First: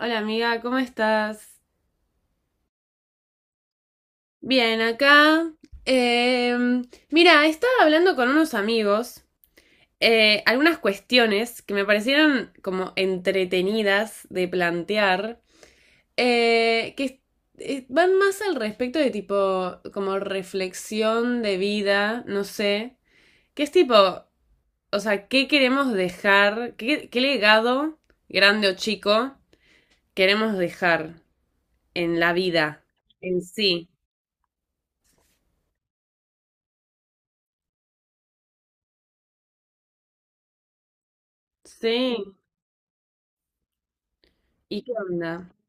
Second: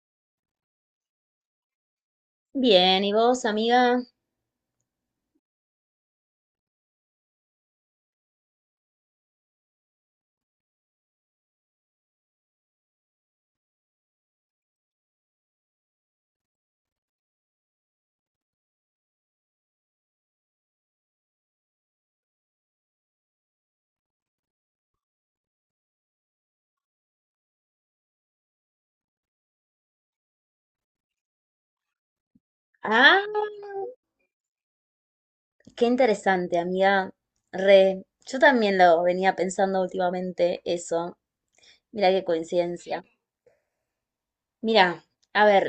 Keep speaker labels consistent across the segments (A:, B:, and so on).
A: Hola amiga, ¿cómo estás?
B: Bien, ¿y vos, amiga?
A: Bien, acá. Em, Mira, estaba hablando con unos amigos algunas cuestiones que me parecieron como entretenidas de plantear, que van más al respecto de tipo como reflexión de vida, no sé, que es tipo, o sea, ¿qué queremos dejar? ¿Qué legado, grande o chico, queremos dejar en la vida
B: Ah,
A: en sí?
B: qué interesante, amiga. Re, yo también lo venía pensando últimamente eso. Mira qué
A: Sí.
B: coincidencia.
A: ¿Y
B: Mira,
A: qué
B: a
A: onda?
B: ver,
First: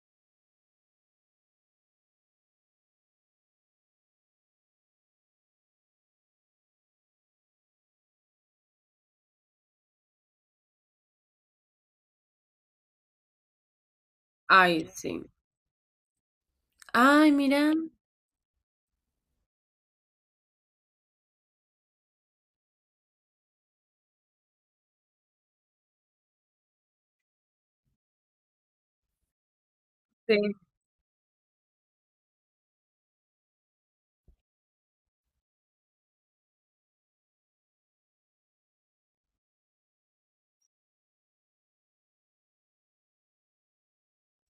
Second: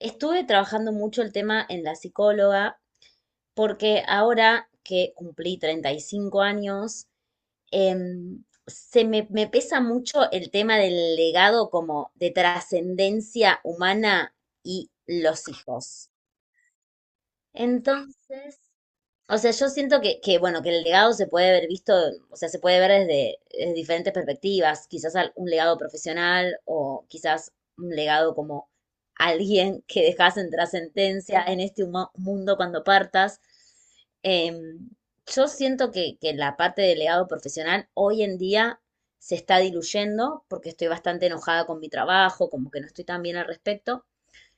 B: estuve trabajando mucho el tema en la psicóloga porque ahora que cumplí 35 años, me pesa mucho el tema del legado como de trascendencia humana
A: Ay,
B: y
A: sí.
B: los hijos.
A: Ay, mira.
B: Entonces, o sea, yo siento que, bueno, que el legado se puede haber visto, o sea, se puede ver desde diferentes perspectivas, quizás un legado profesional o quizás un legado como alguien que
A: Sí,
B: dejas en sentencia en este mundo cuando partas. Em, yo siento que la parte del legado profesional hoy en día se está diluyendo porque estoy bastante enojada con mi trabajo, como que no estoy tan bien al respecto,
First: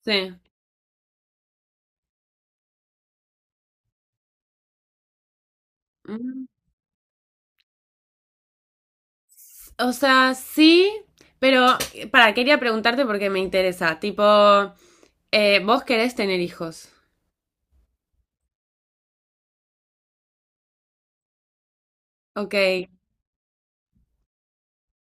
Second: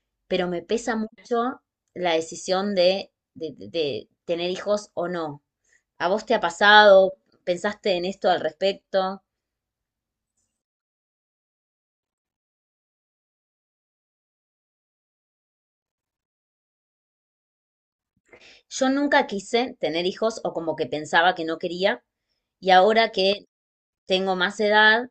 A: sí.
B: pero me pesa mucho la decisión de tener hijos o no. ¿A vos te ha
A: Mm.
B: pasado? ¿Pensaste en esto al respecto?
A: O sea, sí, pero quería preguntarte porque me interesa. Tipo, vos querés tener hijos.
B: Yo nunca quise tener hijos o como que pensaba que no quería
A: Ok,
B: y ahora que tengo más edad,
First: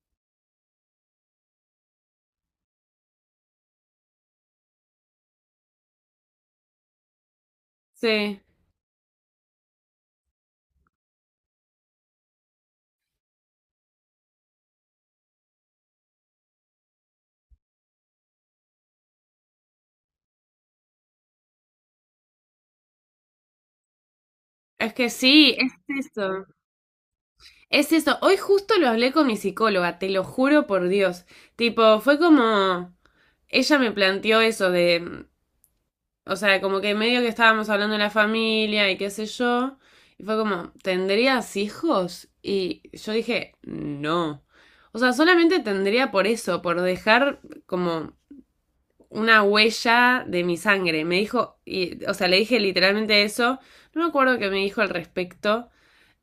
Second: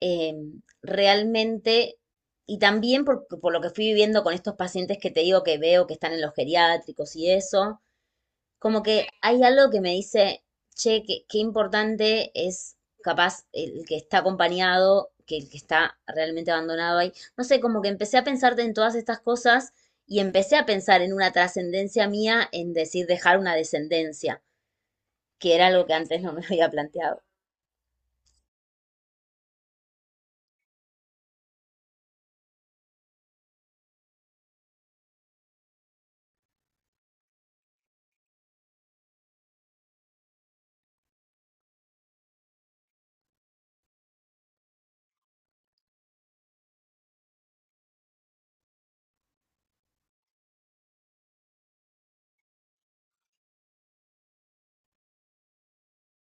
B: eh, realmente, y también por lo que fui viviendo con estos pacientes que te digo que veo que están en los geriátricos y eso.
A: sí.
B: Como que hay algo que me dice, che, qué importante es capaz el que está acompañado, que el que está realmente abandonado ahí. No sé, como que empecé a pensarte en todas estas cosas y empecé a pensar en una trascendencia mía, en decir dejar una descendencia,
A: Es que sí,
B: que era
A: es
B: algo que antes no me
A: eso.
B: había planteado.
A: Es eso. Hoy justo lo hablé con mi psicóloga, te lo juro por Dios. Tipo, fue como. Ella me planteó eso de. O sea, como que medio que estábamos hablando de la familia y qué sé yo. Y fue como, ¿tendrías hijos? Y yo dije, no. O sea, solamente tendría por eso, por dejar como una huella de mi sangre. Me dijo, y, o sea, le dije literalmente eso. No me acuerdo qué me dijo al respecto.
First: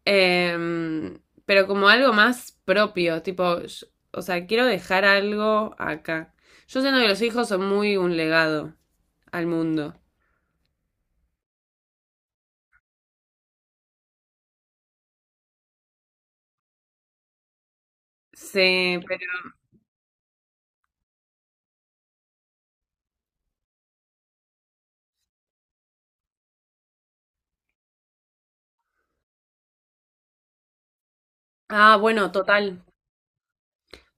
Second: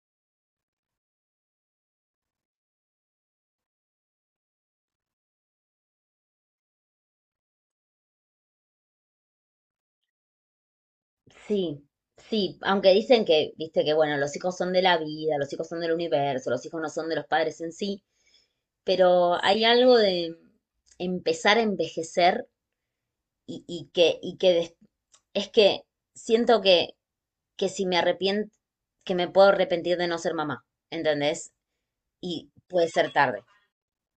A: Pero como algo más propio, tipo, o sea, quiero dejar algo acá. Yo siento que los hijos son muy un legado al mundo.
B: Sí, sí, aunque dicen que, viste, que bueno, los hijos son de la vida, los hijos son del universo, los hijos no son de los padres en sí,
A: Sí, pero...
B: pero hay algo de empezar a envejecer y, y que, y que des- es que siento que si me arrepiento, que me puedo arrepentir de no ser mamá, ¿entendés?
A: Ah, bueno,
B: Y
A: total,
B: puede ser tarde.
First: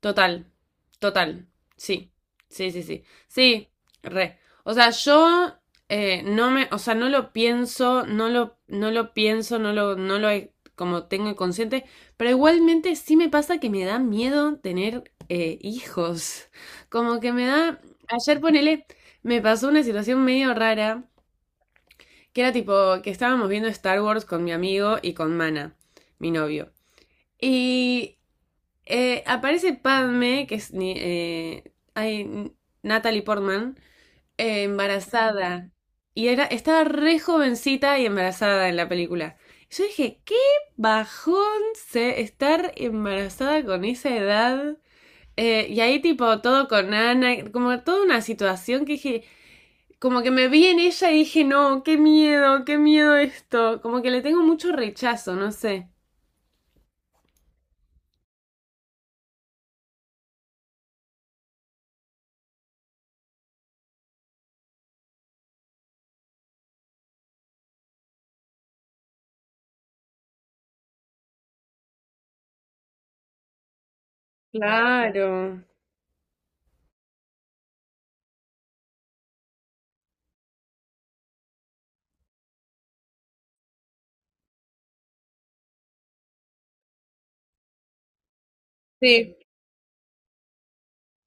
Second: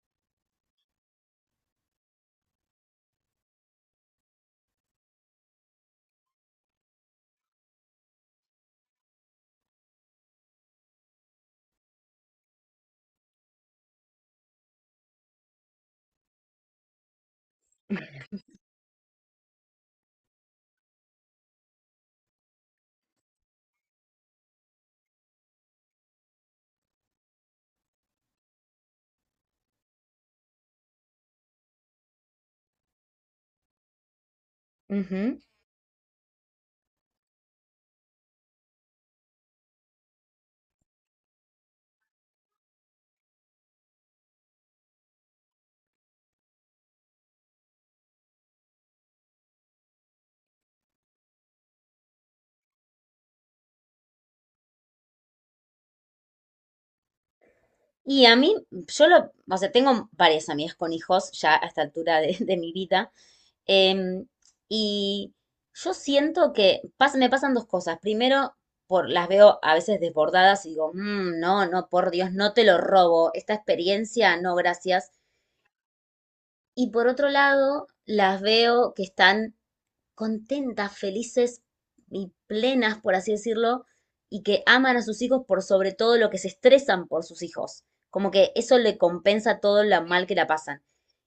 A: total, total. Sí, sí, sí, sí. Sí, re. O sea, yo o sea, no lo pienso, no lo he- como tengo consciente, pero igualmente sí me pasa que me da miedo tener hijos. Como que ayer ponele, me pasó una situación medio rara, que era tipo que estábamos viendo Star Wars con mi amigo y con Mana, mi novio. Y aparece Padme, que es ay, Natalie Portman,
B: Ujú.
A: embarazada. Y estaba re jovencita y embarazada en la película. Y yo dije, qué bajón se estar embarazada con esa edad. Y ahí tipo todo con Ana, como toda una situación que dije, como que me vi en ella y dije, no, qué miedo esto. Como que le tengo mucho rechazo, no sé.
B: Y a mí, yo lo, o sea, tengo varias amigas con hijos ya a esta altura de mi vida, em, y yo siento que me pasan dos cosas. Primero, las veo a veces desbordadas y digo, "Mm, no, no, por Dios, no te lo robo, esta experiencia, no, gracias.
A: Claro.
B: Y por otro lado, las veo que están contentas, felices y plenas, por así decirlo, y que aman a sus hijos por sobre todo lo que se estresan por sus hijos. Como que eso le
A: Sí,
B: compensa todo lo mal que la pasan.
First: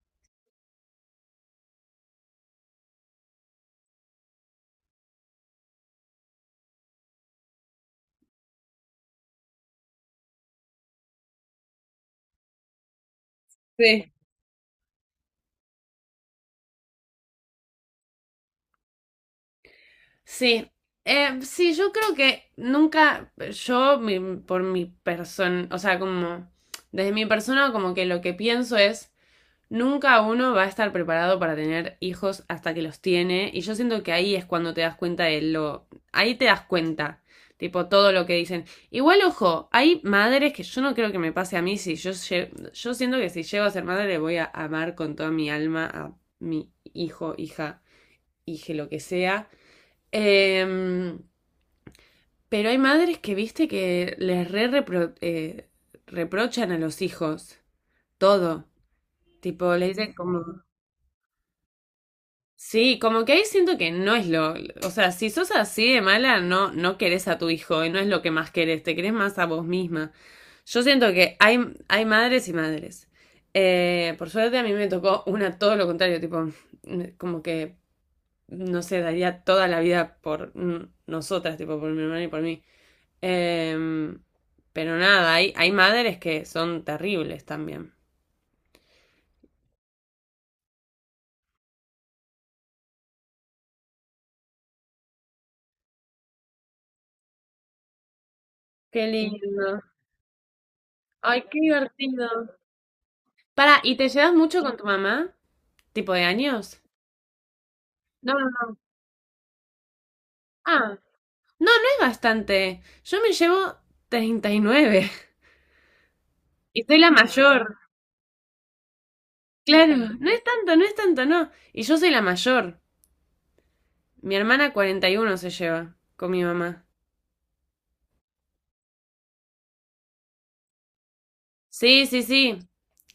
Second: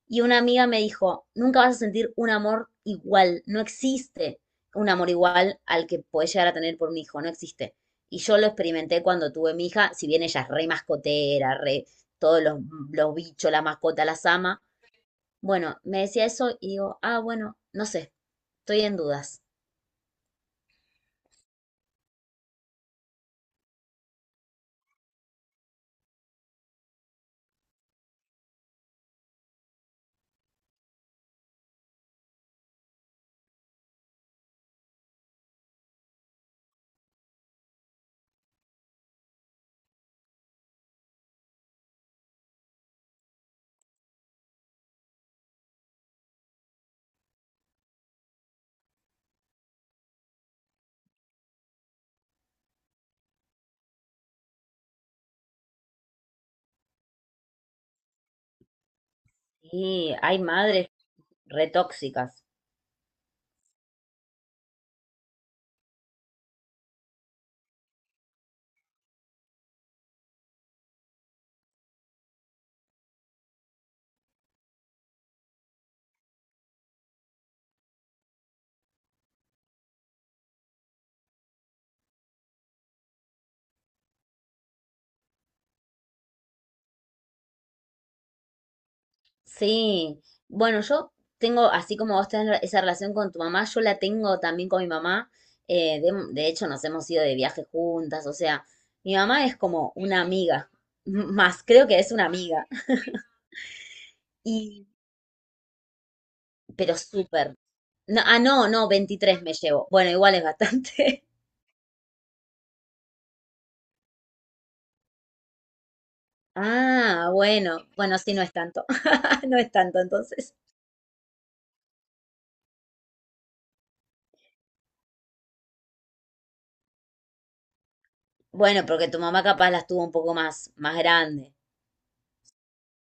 B: Y una amiga me dijo, nunca vas a sentir un amor igual, no existe un amor igual al que puedes llegar a tener por un hijo, no existe. Y yo lo experimenté cuando tuve mi hija, si bien ella es re mascotera, re todos los bichos, la mascota
A: sí.
B: las ama, bueno, me decía eso y digo, ah, bueno, no sé, estoy en dudas.
A: Sí, sí, yo creo que nunca, por mi persona, o sea, como desde mi persona, como que lo que pienso es, nunca uno va a estar preparado para tener hijos hasta que los tiene, y yo siento que ahí es cuando te das cuenta de lo, ahí te das cuenta, tipo todo lo que dicen. Igual, ojo, hay madres que yo no creo que me pase a mí, si yo siento que si llego a ser madre voy a amar con toda mi alma a mi hijo, hija, hije, lo que sea. Em, pero hay madres que, viste, que les reprochan a los hijos todo. Tipo, le dicen
B: Y hay
A: como...
B: madres retóxicas.
A: Sí, como que ahí siento que no es lo... O sea, si sos así de mala, no, no querés a tu hijo y no es lo que más querés, te querés más a vos misma. Yo siento que hay madres y madres. Por suerte a mí me tocó una todo lo contrario, tipo, como que, no sé, daría toda la vida por nosotras, tipo, por mi hermana y por mí. Em, pero nada, hay madres que son terribles también.
B: Sí, bueno, yo tengo, así como vos tenés esa relación con tu mamá, yo la tengo también con mi mamá. De hecho, nos hemos ido de viaje juntas, o sea,
A: Qué
B: mi mamá es
A: lindo.
B: como una amiga,
A: Ay, qué
B: más creo que es una
A: divertido.
B: amiga.
A: Para, ¿y te llevas mucho con tu
B: Y,
A: mamá? ¿Tipo de años?
B: pero súper. No,
A: No,
B: ah,
A: no,
B: no,
A: no.
B: no, 23 me llevo. Bueno, igual es bastante.
A: Ah, no, no es bastante. Yo me llevo 39 y soy la
B: Ah,
A: mayor.
B: bueno, bueno, sí, no es tanto. No es
A: Claro,
B: tanto,
A: no es
B: entonces.
A: tanto, no es tanto, no. Y yo soy la mayor. Mi hermana 41 se lleva con mi mamá.
B: Bueno, porque tu mamá capaz las tuvo un poco más grande.
A: Sí, sí, sí.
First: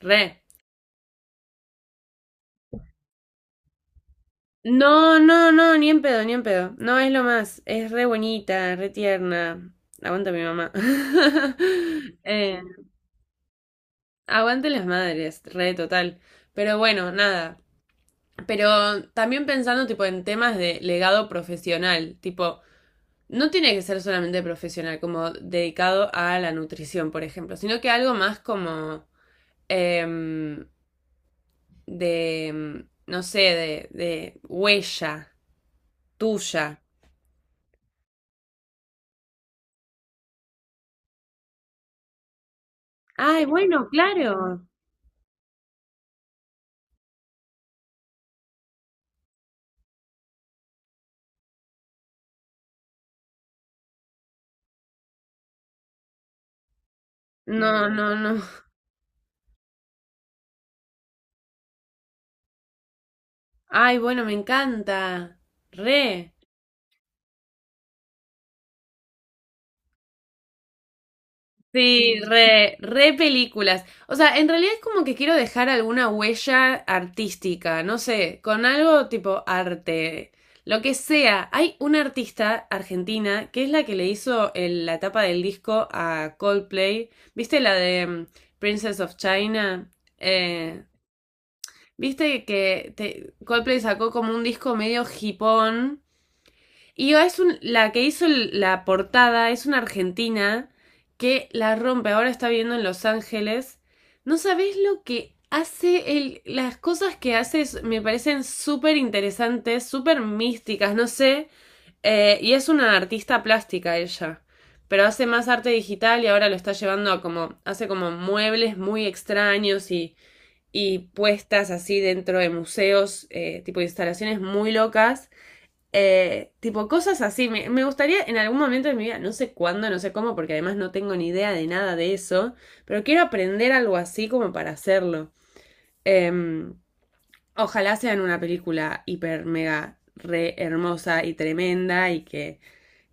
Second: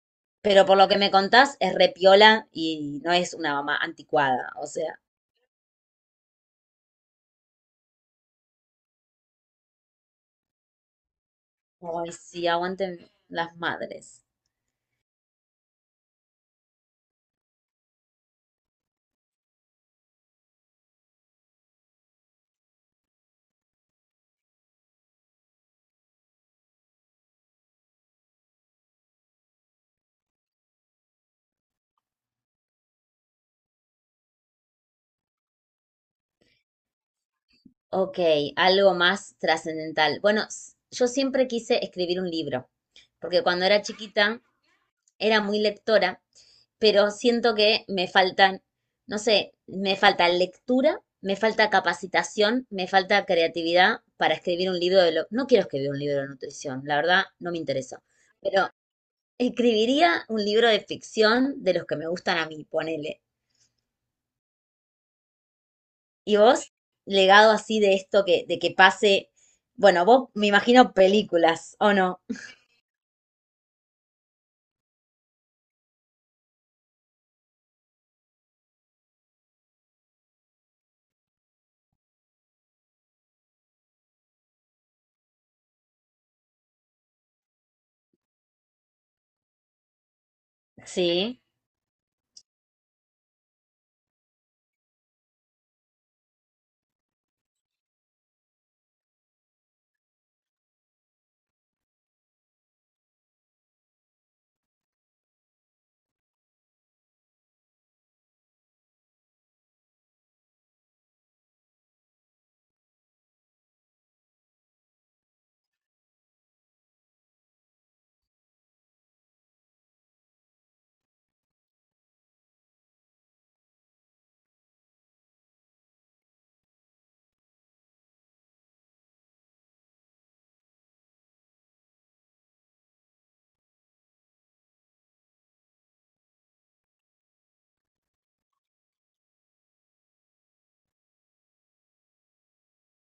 A: Re.
B: Pero por lo que me contás, es repiola y no es una mamá anticuada. O sea,
A: No, no, no, ni en pedo, ni en pedo. No es lo más. Es re bonita, re tierna. Aguanta mi mamá.
B: ay, sí,
A: Eh,
B: aguanten las madres.
A: Aguante las madres, re total. Pero bueno, nada. Pero también pensando tipo en temas de legado profesional, tipo, no tiene que ser solamente profesional, como dedicado a la nutrición, por ejemplo, sino que algo más como em, no sé, de huella tuya.
B: Ok, algo más trascendental. Bueno, yo siempre quise escribir un libro, porque
A: Ay,
B: cuando era
A: bueno,
B: chiquita
A: claro.
B: era muy lectora pero siento que me faltan, no sé, me falta lectura, me falta capacitación, me falta creatividad para escribir un libro de lo... No quiero escribir un libro de nutrición, la verdad no me
A: No,
B: interesa,
A: no, no.
B: pero escribiría un libro de ficción de los que me gustan a mí, ponele.
A: Ay, bueno, me encanta. Re.
B: ¿Y vos, legado así de esto que, de que pase, bueno, vos me imagino películas, ¿o
A: Sí,
B: no?
A: re, re películas. O sea, en realidad es como que quiero dejar alguna huella artística, no sé, con algo tipo arte, lo que sea. Hay una artista argentina que es la que le hizo la tapa del disco a Coldplay. ¿Viste la de Princess of China? Eh,
B: Sí.
A: ¿Viste que Coldplay sacó como un disco medio hipón? Y es la que hizo la portada es una argentina que la rompe. Ahora está viviendo en Los Ángeles. No sabés lo que hace él. Las cosas que hace me parecen súper interesantes, súper místicas, no sé. Y es una artista plástica ella. Pero hace más arte digital y ahora lo está llevando a como. Hace como muebles muy extraños y puestas así dentro de museos, tipo instalaciones muy locas. Tipo, cosas así. Me gustaría en algún momento de mi vida, no sé cuándo, no sé cómo, porque además no tengo ni idea de nada de eso, pero quiero aprender algo así como para hacerlo. Em, Ojalá sea en una película hiper, mega, re hermosa y tremenda y que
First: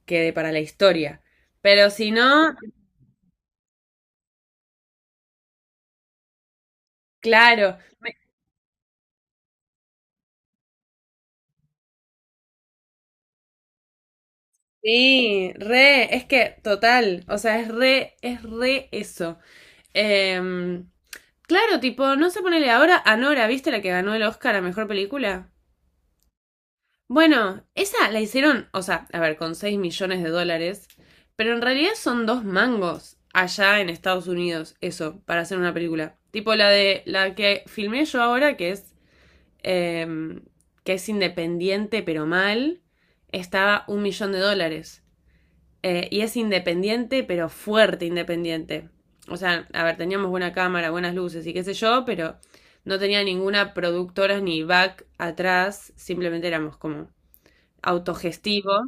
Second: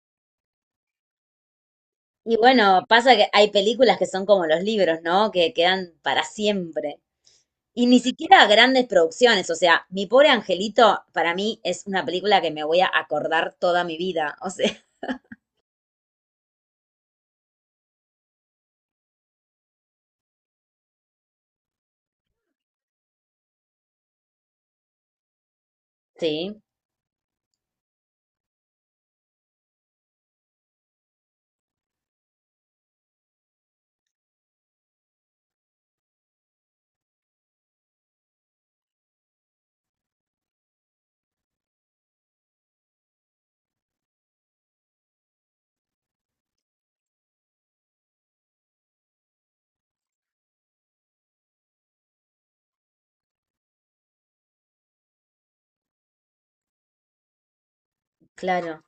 A: quede para la historia. Pero si
B: Y
A: no,
B: bueno, pasa que hay películas que son como los libros, ¿no? Que quedan para siempre.
A: claro,
B: Y ni siquiera grandes producciones, o sea, Mi pobre angelito para mí es una película que me voy a acordar toda mi vida, o sea,
A: sí, re, es que total, o sea, es re eso. Em, claro, tipo, no se ponele ahora a Nora, ¿viste la que ganó el Oscar a Mejor Película?
B: sí,
A: Bueno, esa la hicieron, o sea, a ver, con 6 millones de dólares, pero en realidad son dos mangos allá en Estados Unidos, eso, para hacer una película. Tipo la de la que filmé yo ahora, que es, em, que es independiente pero mal, estaba 1 millón de dólares. Y es independiente, pero fuerte independiente. O sea, a ver, teníamos buena cámara, buenas luces y qué sé yo, pero no tenía ninguna productora ni back atrás, simplemente éramos como autogestivo.
B: claro.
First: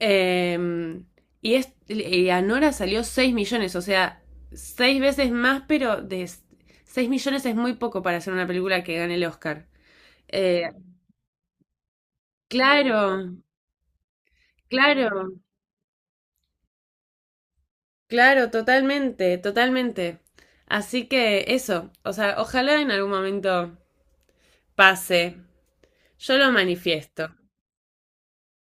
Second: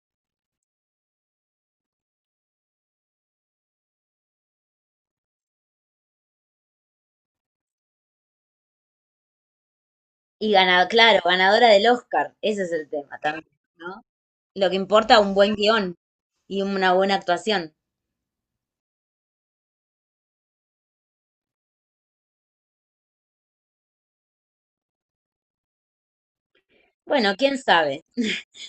A: Eh, y a Nora salió 6 millones, o sea, 6 veces más, pero de 6 millones es muy poco para hacer una película que gane el Oscar.
B: Y
A: Eh,
B: ganado, claro, ganadora del Oscar, ese es el tema
A: claro,
B: también, ¿no? Lo que importa un
A: claro.
B: buen guión y una buena actuación.
A: Claro, totalmente, totalmente. Así que eso, o sea, ojalá en algún momento pase. Yo lo manifiesto,
B: Bueno, quién sabe,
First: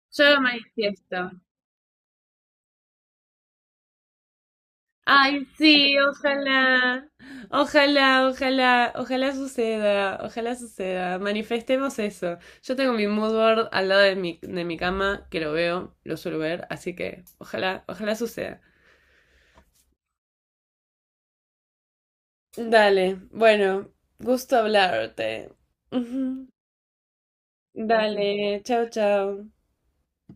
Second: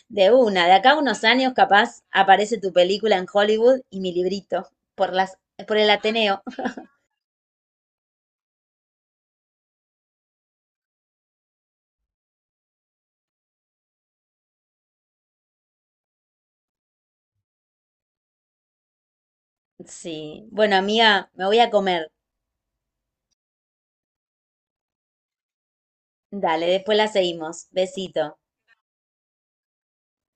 B: de
A: yo lo
B: una, de acá a unos
A: manifiesto.
B: años capaz aparece tu película en Hollywood y mi librito por las,
A: Ay,
B: por el
A: sí,
B: Ateneo.
A: ojalá, ojalá, ojalá, ojalá suceda, ojalá suceda. Manifestemos eso. Yo tengo mi mood board al lado de mi cama, que lo veo, lo suelo ver, así que ojalá, ojalá suceda.
B: Sí, bueno, amiga, me voy a comer.
A: Dale, bueno, gusto hablarte. Ujú.
B: Dale, después la seguimos. Besito.
A: Dale, chao, chao.